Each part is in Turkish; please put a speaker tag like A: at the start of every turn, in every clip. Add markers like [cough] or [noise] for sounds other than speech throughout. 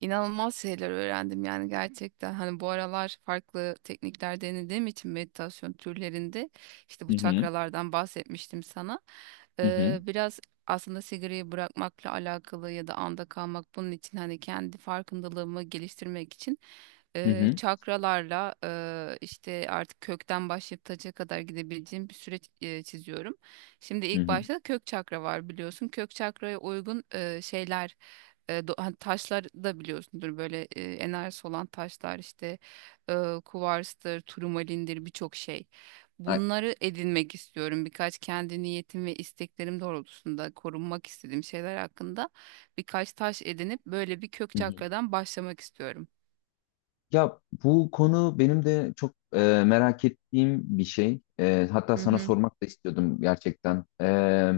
A: İnanılmaz şeyler öğrendim yani gerçekten. Hani bu aralar farklı teknikler denediğim için meditasyon türlerinde işte bu
B: Hı hı.
A: çakralardan bahsetmiştim sana.
B: Hı hı.
A: Biraz aslında sigarayı bırakmakla alakalı ya da anda kalmak bunun için hani kendi farkındalığımı geliştirmek için
B: Hı hı.
A: çakralarla işte artık kökten başlayıp taca kadar gidebileceğim bir süreç çiziyorum. Şimdi
B: Hı
A: ilk
B: hı.
A: başta kök çakra var biliyorsun. Kök çakraya uygun şeyler hani taşlar da biliyorsundur böyle enerjisi olan taşlar işte kuvarstır, turmalindir birçok şey.
B: Ay,
A: Bunları edinmek istiyorum. Birkaç kendi niyetim ve isteklerim doğrultusunda korunmak istediğim şeyler hakkında birkaç taş edinip böyle bir kök
B: hı hı.
A: çakradan başlamak istiyorum.
B: Ya bu konu benim de çok merak ettiğim bir şey. Hatta
A: Hı
B: sana
A: hı.
B: sormak da istiyordum gerçekten.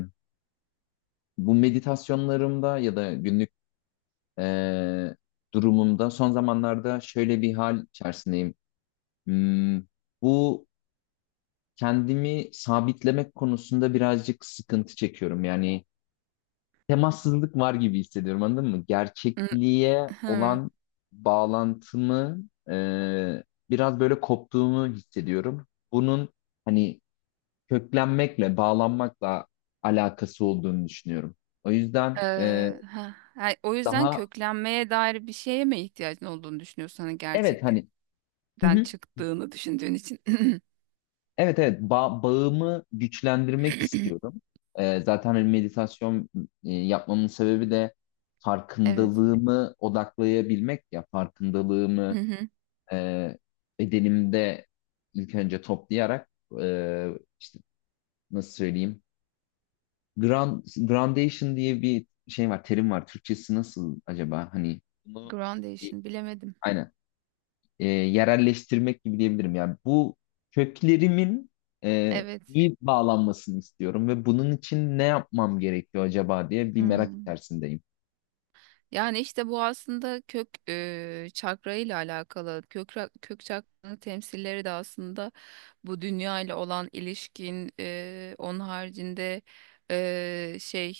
B: Bu meditasyonlarımda ya da günlük e, durumumda son zamanlarda şöyle bir hal içerisindeyim. Hmm, Bu kendimi sabitlemek konusunda birazcık sıkıntı çekiyorum. Yani temassızlık var gibi hissediyorum, anladın mı?
A: Hı
B: Gerçekliğe
A: hı.
B: olan bağlantımı e, biraz böyle koptuğumu hissediyorum. Bunun hani köklenmekle, bağlanmakla alakası olduğunu düşünüyorum. O yüzden
A: Ee, ha. Yani o yüzden
B: daha
A: köklenmeye dair bir şeye mi ihtiyacın olduğunu düşünüyorsun? Hani
B: evet, hani
A: gerçeklikten
B: hı hı,
A: çıktığını düşündüğün için.
B: evet evet, bağımı güçlendirmek
A: [clears throat]
B: istiyorum. Zaten hani meditasyon yapmamın sebebi de
A: Evet.
B: farkındalığımı odaklayabilmek, ya farkındalığımı
A: [laughs]
B: e, bedenimde ilk önce toplayarak e, işte, nasıl söyleyeyim, grand, gradation diye bir şey var, terim var, Türkçesi nasıl acaba, hani bunu y-
A: Groundation bilemedim.
B: aynen. Yerelleştirmek gibi diyebilirim yani bu köklerimin
A: Evet.
B: iyi bağlanmasını istiyorum ve bunun için ne yapmam gerekiyor acaba diye bir merak
A: Hmm.
B: içerisindeyim.
A: Yani işte bu aslında kök çakra ile alakalı. Kök çakranın temsilleri de aslında bu dünya ile olan ilişkin. Onun haricinde şey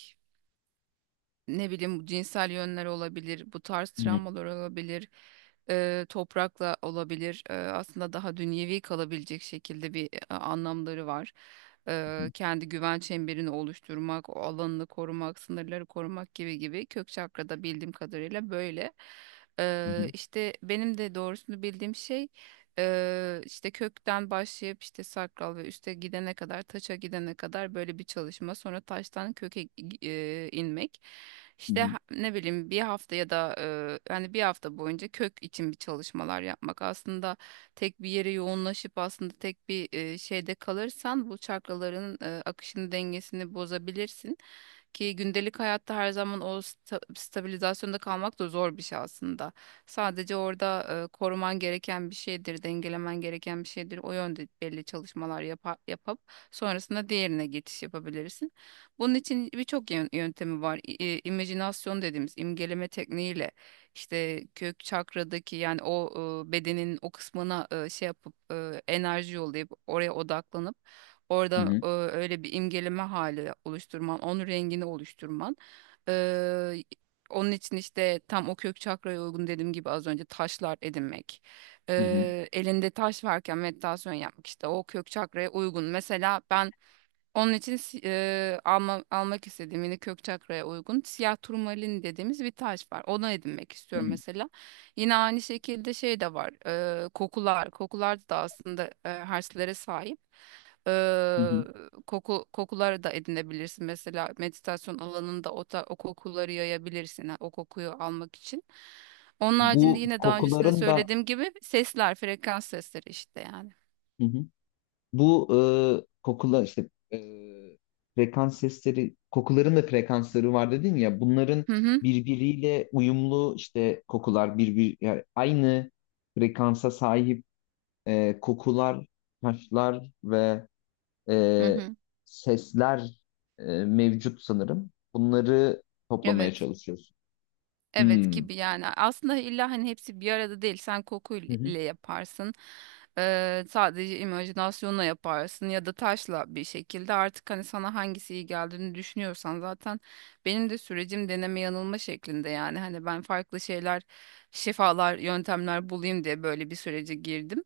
A: ne bileyim bu cinsel yönler olabilir, bu tarz
B: Hı hı,
A: travmalar olabilir, toprakla olabilir. Aslında daha dünyevi kalabilecek şekilde bir anlamları var. Kendi güven çemberini oluşturmak, o alanını korumak, sınırları korumak gibi gibi kök çakrada bildiğim kadarıyla böyle.
B: hı hı,
A: İşte benim de doğrusunu bildiğim şey işte kökten başlayıp işte sakral ve üste gidene kadar taça gidene kadar böyle bir çalışma sonra taştan köke inmek. İşte ne bileyim bir hafta ya da hani bir hafta boyunca kök için bir çalışmalar yapmak aslında tek bir yere yoğunlaşıp aslında tek bir şeyde kalırsan bu çakraların akışını dengesini bozabilirsin. Ki gündelik hayatta her zaman o stabilizasyonda kalmak da zor bir şey aslında. Sadece orada koruman gereken bir şeydir, dengelemen gereken bir şeydir. O yönde belli çalışmalar yapıp sonrasında diğerine geçiş yapabilirsin. Bunun için birçok yöntemi var. İ- e, imajinasyon dediğimiz imgeleme tekniğiyle işte kök çakradaki yani o bedenin o kısmına şey yapıp enerji yollayıp oraya odaklanıp.
B: hı
A: Orada
B: hı,
A: öyle bir imgeleme hali oluşturman, onun rengini oluşturman. Eee, onun için işte tam o kök çakraya uygun dediğim gibi az önce taşlar edinmek.
B: hı hı, hı hı,
A: Elinde taş varken meditasyon yapmak işte o kök çakraya uygun. Mesela ben onun için almak istediğim yine kök çakraya uygun siyah turmalin dediğimiz bir taş var. Onu edinmek
B: hı
A: istiyorum
B: hı,
A: mesela. Yine aynı şekilde şey de var. Kokular. Kokular da aslında herslere sahip.
B: hı
A: Eee
B: hı.
A: kokuları da edinebilirsin. Mesela meditasyon alanında o kokuları yayabilirsin. Ha, o kokuyu almak için. Onun haricinde
B: Bu
A: yine daha öncesinde
B: kokuların da.
A: söylediğim gibi sesler, frekans sesleri işte yani.
B: Bu Kokular işte, frekans sesleri, kokuların da frekansları var dedin ya. Bunların
A: Hı hı.
B: birbiriyle uyumlu, işte kokular yani aynı frekansa sahip kokular, taşlar ve
A: Hı
B: e,
A: hı.
B: sesler mevcut sanırım. Bunları toplamaya
A: Evet.
B: çalışıyorsun.
A: Evet
B: Hmm.
A: gibi yani aslında illa hani hepsi bir arada değil sen
B: Hı hı,
A: kokuyla yaparsın. Sadece imajinasyonla yaparsın ya da taşla bir şekilde artık hani sana hangisi iyi geldiğini düşünüyorsan zaten benim de sürecim deneme yanılma şeklinde yani hani ben farklı şeyler şifalar yöntemler bulayım diye böyle bir sürece girdim.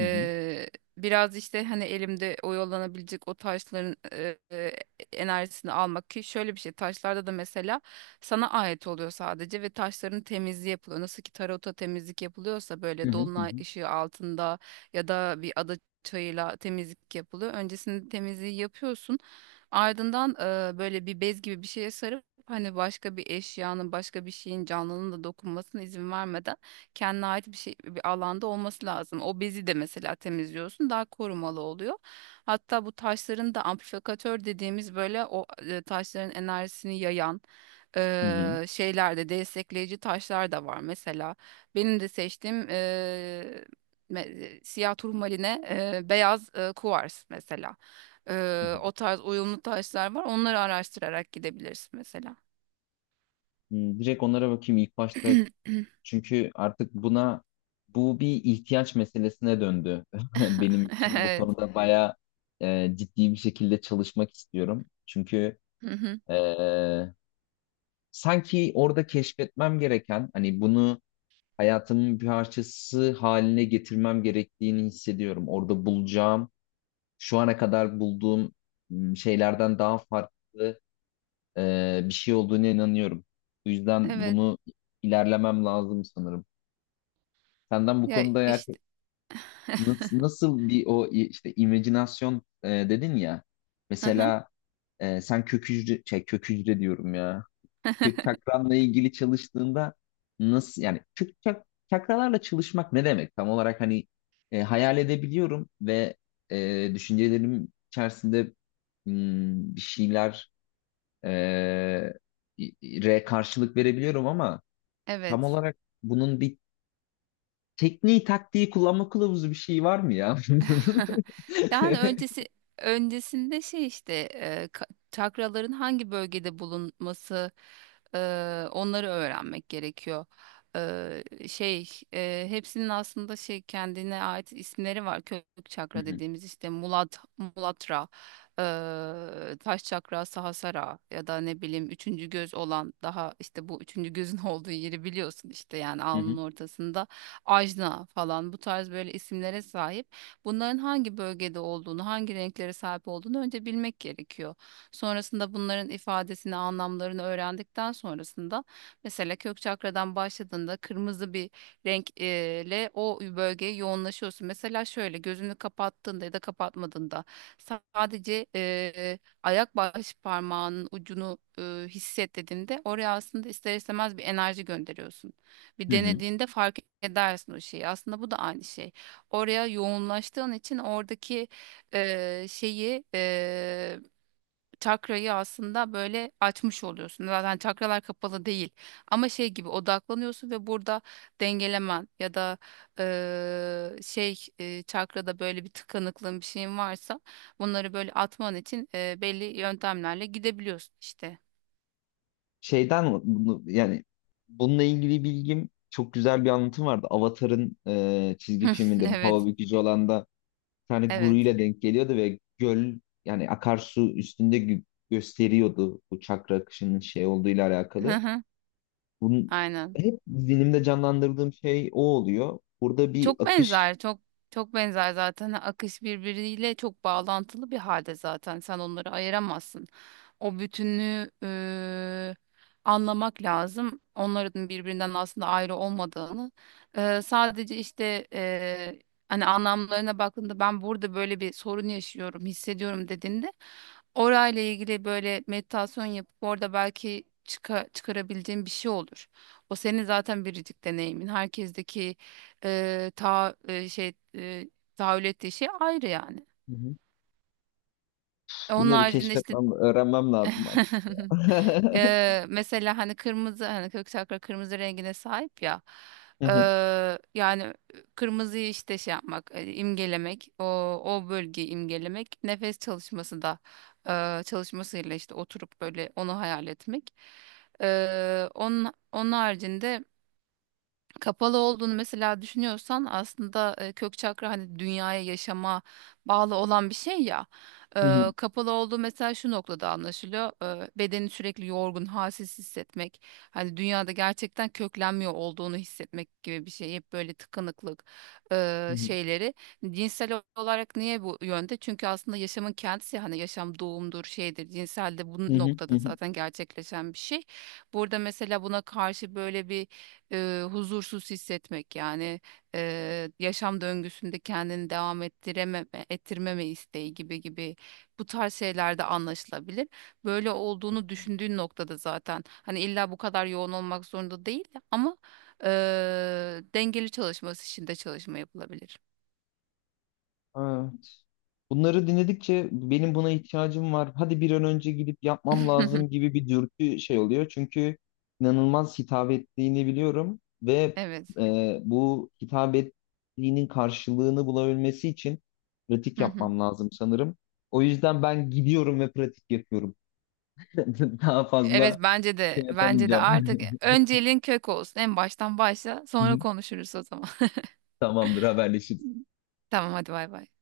B: hı hı,
A: biraz işte hani elimde oyalanabilecek o taşların enerjisini almak ki şöyle bir şey taşlarda da mesela sana ait oluyor sadece ve taşların temizliği yapılıyor. Nasıl ki tarota temizlik yapılıyorsa
B: hı
A: böyle
B: hı, hı
A: dolunay
B: hı,
A: ışığı altında ya da bir ada çayıyla temizlik yapılıyor. Öncesinde temizliği yapıyorsun. Ardından böyle bir bez gibi bir şeye sarıp hani başka bir eşyanın, başka bir şeyin canlının da dokunmasına izin vermeden kendine ait bir şey bir alanda olması lazım. O bezi de mesela temizliyorsun, daha korumalı oluyor. Hatta bu taşların da amplifikatör dediğimiz böyle o taşların enerjisini yayan
B: hı hı,
A: şeylerde destekleyici taşlar da var. Mesela benim de seçtiğim siyah turmaline beyaz kuvars mesela.
B: hı
A: Eee,
B: hı.
A: o tarz uyumlu taşlar var. Onları araştırarak gidebilirsin mesela.
B: Direkt onlara bakayım ilk başta.
A: [clears throat]
B: Çünkü artık buna, bir ihtiyaç meselesine döndü [laughs] benim için. Bu
A: Evet.
B: konuda bayağı ciddi bir şekilde çalışmak istiyorum. Çünkü
A: Hı hı.
B: e, sanki orada keşfetmem gereken, hani bunu hayatımın bir parçası haline getirmem gerektiğini hissediyorum. Orada bulacağım, şu ana kadar bulduğum şeylerden daha farklı bir şey olduğuna inanıyorum. Bu yüzden
A: Evet.
B: bunu ilerlemem lazım sanırım. Senden bu
A: Ya
B: konuda, eğer.
A: işte. [laughs]
B: Nasıl bir, işte imajinasyon dedin ya.
A: Hı hı.
B: Mesela sen kök hücre, kök hücre diyorum ya. Kök çakranla ilgili çalıştığında nasıl, yani çakralarla çalışmak ne demek? Tam olarak hani hayal edebiliyorum ve düşüncelerim içerisinde bir şeyler e, karşılık verebiliyorum ama tam
A: Evet.
B: olarak bunun bir tekniği, taktiği, kullanma kılavuzu bir şey var mı ya? [laughs]
A: [laughs] Yani öncesinde şey işte çakraların hangi bölgede bulunması e, onları öğrenmek gerekiyor. Şey hepsinin aslında şey kendine ait isimleri var. Kök
B: Hı
A: çakra
B: hı,
A: dediğimiz işte Mulatra, taş çakra, Sahasara ya da ne bileyim üçüncü göz olan daha işte bu üçüncü gözün [laughs] olduğu yeri biliyorsun işte yani
B: hı
A: alnın
B: hı,
A: ortasında Ajna falan bu tarz böyle isimlere sahip bunların hangi bölgede olduğunu, hangi renklere sahip olduğunu önce bilmek gerekiyor. Sonrasında bunların ifadesini, anlamlarını öğrendikten sonrasında mesela kök çakradan başladığında kırmızı bir renkle o bölgeye yoğunlaşıyorsun. Mesela şöyle gözünü kapattığında ya da kapatmadığında sadece ayak baş parmağının ucunu hisset dediğinde oraya aslında ister istemez bir enerji gönderiyorsun. Bir
B: hı hı.
A: denediğinde fark edersin o şeyi. Aslında bu da aynı şey oraya yoğunlaştığın için oradaki şeyi çakrayı aslında böyle açmış oluyorsun. Zaten çakralar kapalı değil ama şey gibi odaklanıyorsun ve burada dengelemen ya da şey çakrada böyle bir tıkanıklığın bir şeyin varsa bunları böyle atman için belli yöntemlerle gidebiliyorsun işte.
B: Şeyden bunu yani Bununla ilgili bilgim, çok güzel bir anlatım vardı. Avatar'ın çizgi
A: [laughs]
B: filminde bu
A: Evet,
B: hava bükücü olan da bir tane
A: evet.
B: guruyla denk geliyordu ve göl, yani akarsu üstünde gösteriyordu bu çakra akışının şey olduğuyla alakalı.
A: [laughs]
B: Bunun
A: Aynen.
B: hep zihnimde canlandırdığım şey o oluyor. Burada bir
A: Çok
B: akış.
A: benzer, çok çok benzer zaten. Hani akış birbiriyle çok bağlantılı bir halde zaten. Sen onları ayıramazsın. O bütünlüğü anlamak lazım. Onların birbirinden aslında ayrı olmadığını. Sadece işte hani anlamlarına baktığında ben burada böyle bir sorun yaşıyorum, hissediyorum dediğinde orayla ilgili böyle meditasyon yapıp orada belki çıkarabileceğin bir şey olur. O senin zaten biricik deneyimin. Herkesteki şey tahayyül ettiği şey ayrı yani.
B: Hı hı.
A: Onun
B: Bunları
A: haricinde işte
B: keşfetmem, öğrenmem
A: [laughs]
B: lazım. Hı
A: mesela hani kırmızı hani kök çakra kırmızı rengine sahip ya. E,
B: hı,
A: yani kırmızıyı işte şey yapmak, imgelemek, o bölgeyi imgelemek, nefes çalışması da çalışmasıyla işte oturup böyle onu hayal etmek. Onun haricinde kapalı olduğunu mesela düşünüyorsan aslında kök çakra hani dünyaya yaşama bağlı olan bir şey ya.
B: hı hı,
A: Kapalı olduğu mesela şu noktada anlaşılıyor. Bedeni sürekli yorgun, halsiz hissetmek. Hani dünyada gerçekten köklenmiyor olduğunu hissetmek gibi bir şey. Hep böyle tıkanıklık
B: hı hı,
A: şeyleri. Cinsel olarak niye bu yönde? Çünkü aslında yaşamın kendisi hani yaşam doğumdur, şeydir. Cinsel de
B: hı
A: bu
B: hı, hı
A: noktada
B: hı.
A: zaten gerçekleşen bir şey. Burada mesela buna karşı böyle bir huzursuz hissetmek yani yaşam döngüsünde kendini devam ettirememe, ettirmeme isteği gibi gibi bu tarz şeylerde anlaşılabilir. Böyle olduğunu düşündüğün noktada zaten hani illa bu kadar yoğun olmak zorunda değil ama e, dengeli çalışması için de çalışma yapılabilir.
B: Evet. Bunları dinledikçe benim buna ihtiyacım var. Hadi bir an önce gidip yapmam lazım
A: [laughs]
B: gibi bir dürtü oluyor. Çünkü inanılmaz hitap ettiğini biliyorum ve
A: Evet.
B: bu hitap ettiğinin karşılığını bulabilmesi için pratik
A: Hı hı.
B: yapmam lazım sanırım. O yüzden ben gidiyorum ve pratik yapıyorum. [laughs] Daha
A: Evet
B: fazla
A: bence de
B: şey
A: bence de
B: yapamayacağım.
A: artık
B: [laughs]
A: önceliğin kök olsun. En baştan başla
B: Hı
A: sonra
B: hı.
A: konuşuruz o zaman.
B: Tamamdır, haberleşiriz.
A: [laughs] Tamam hadi bay bay.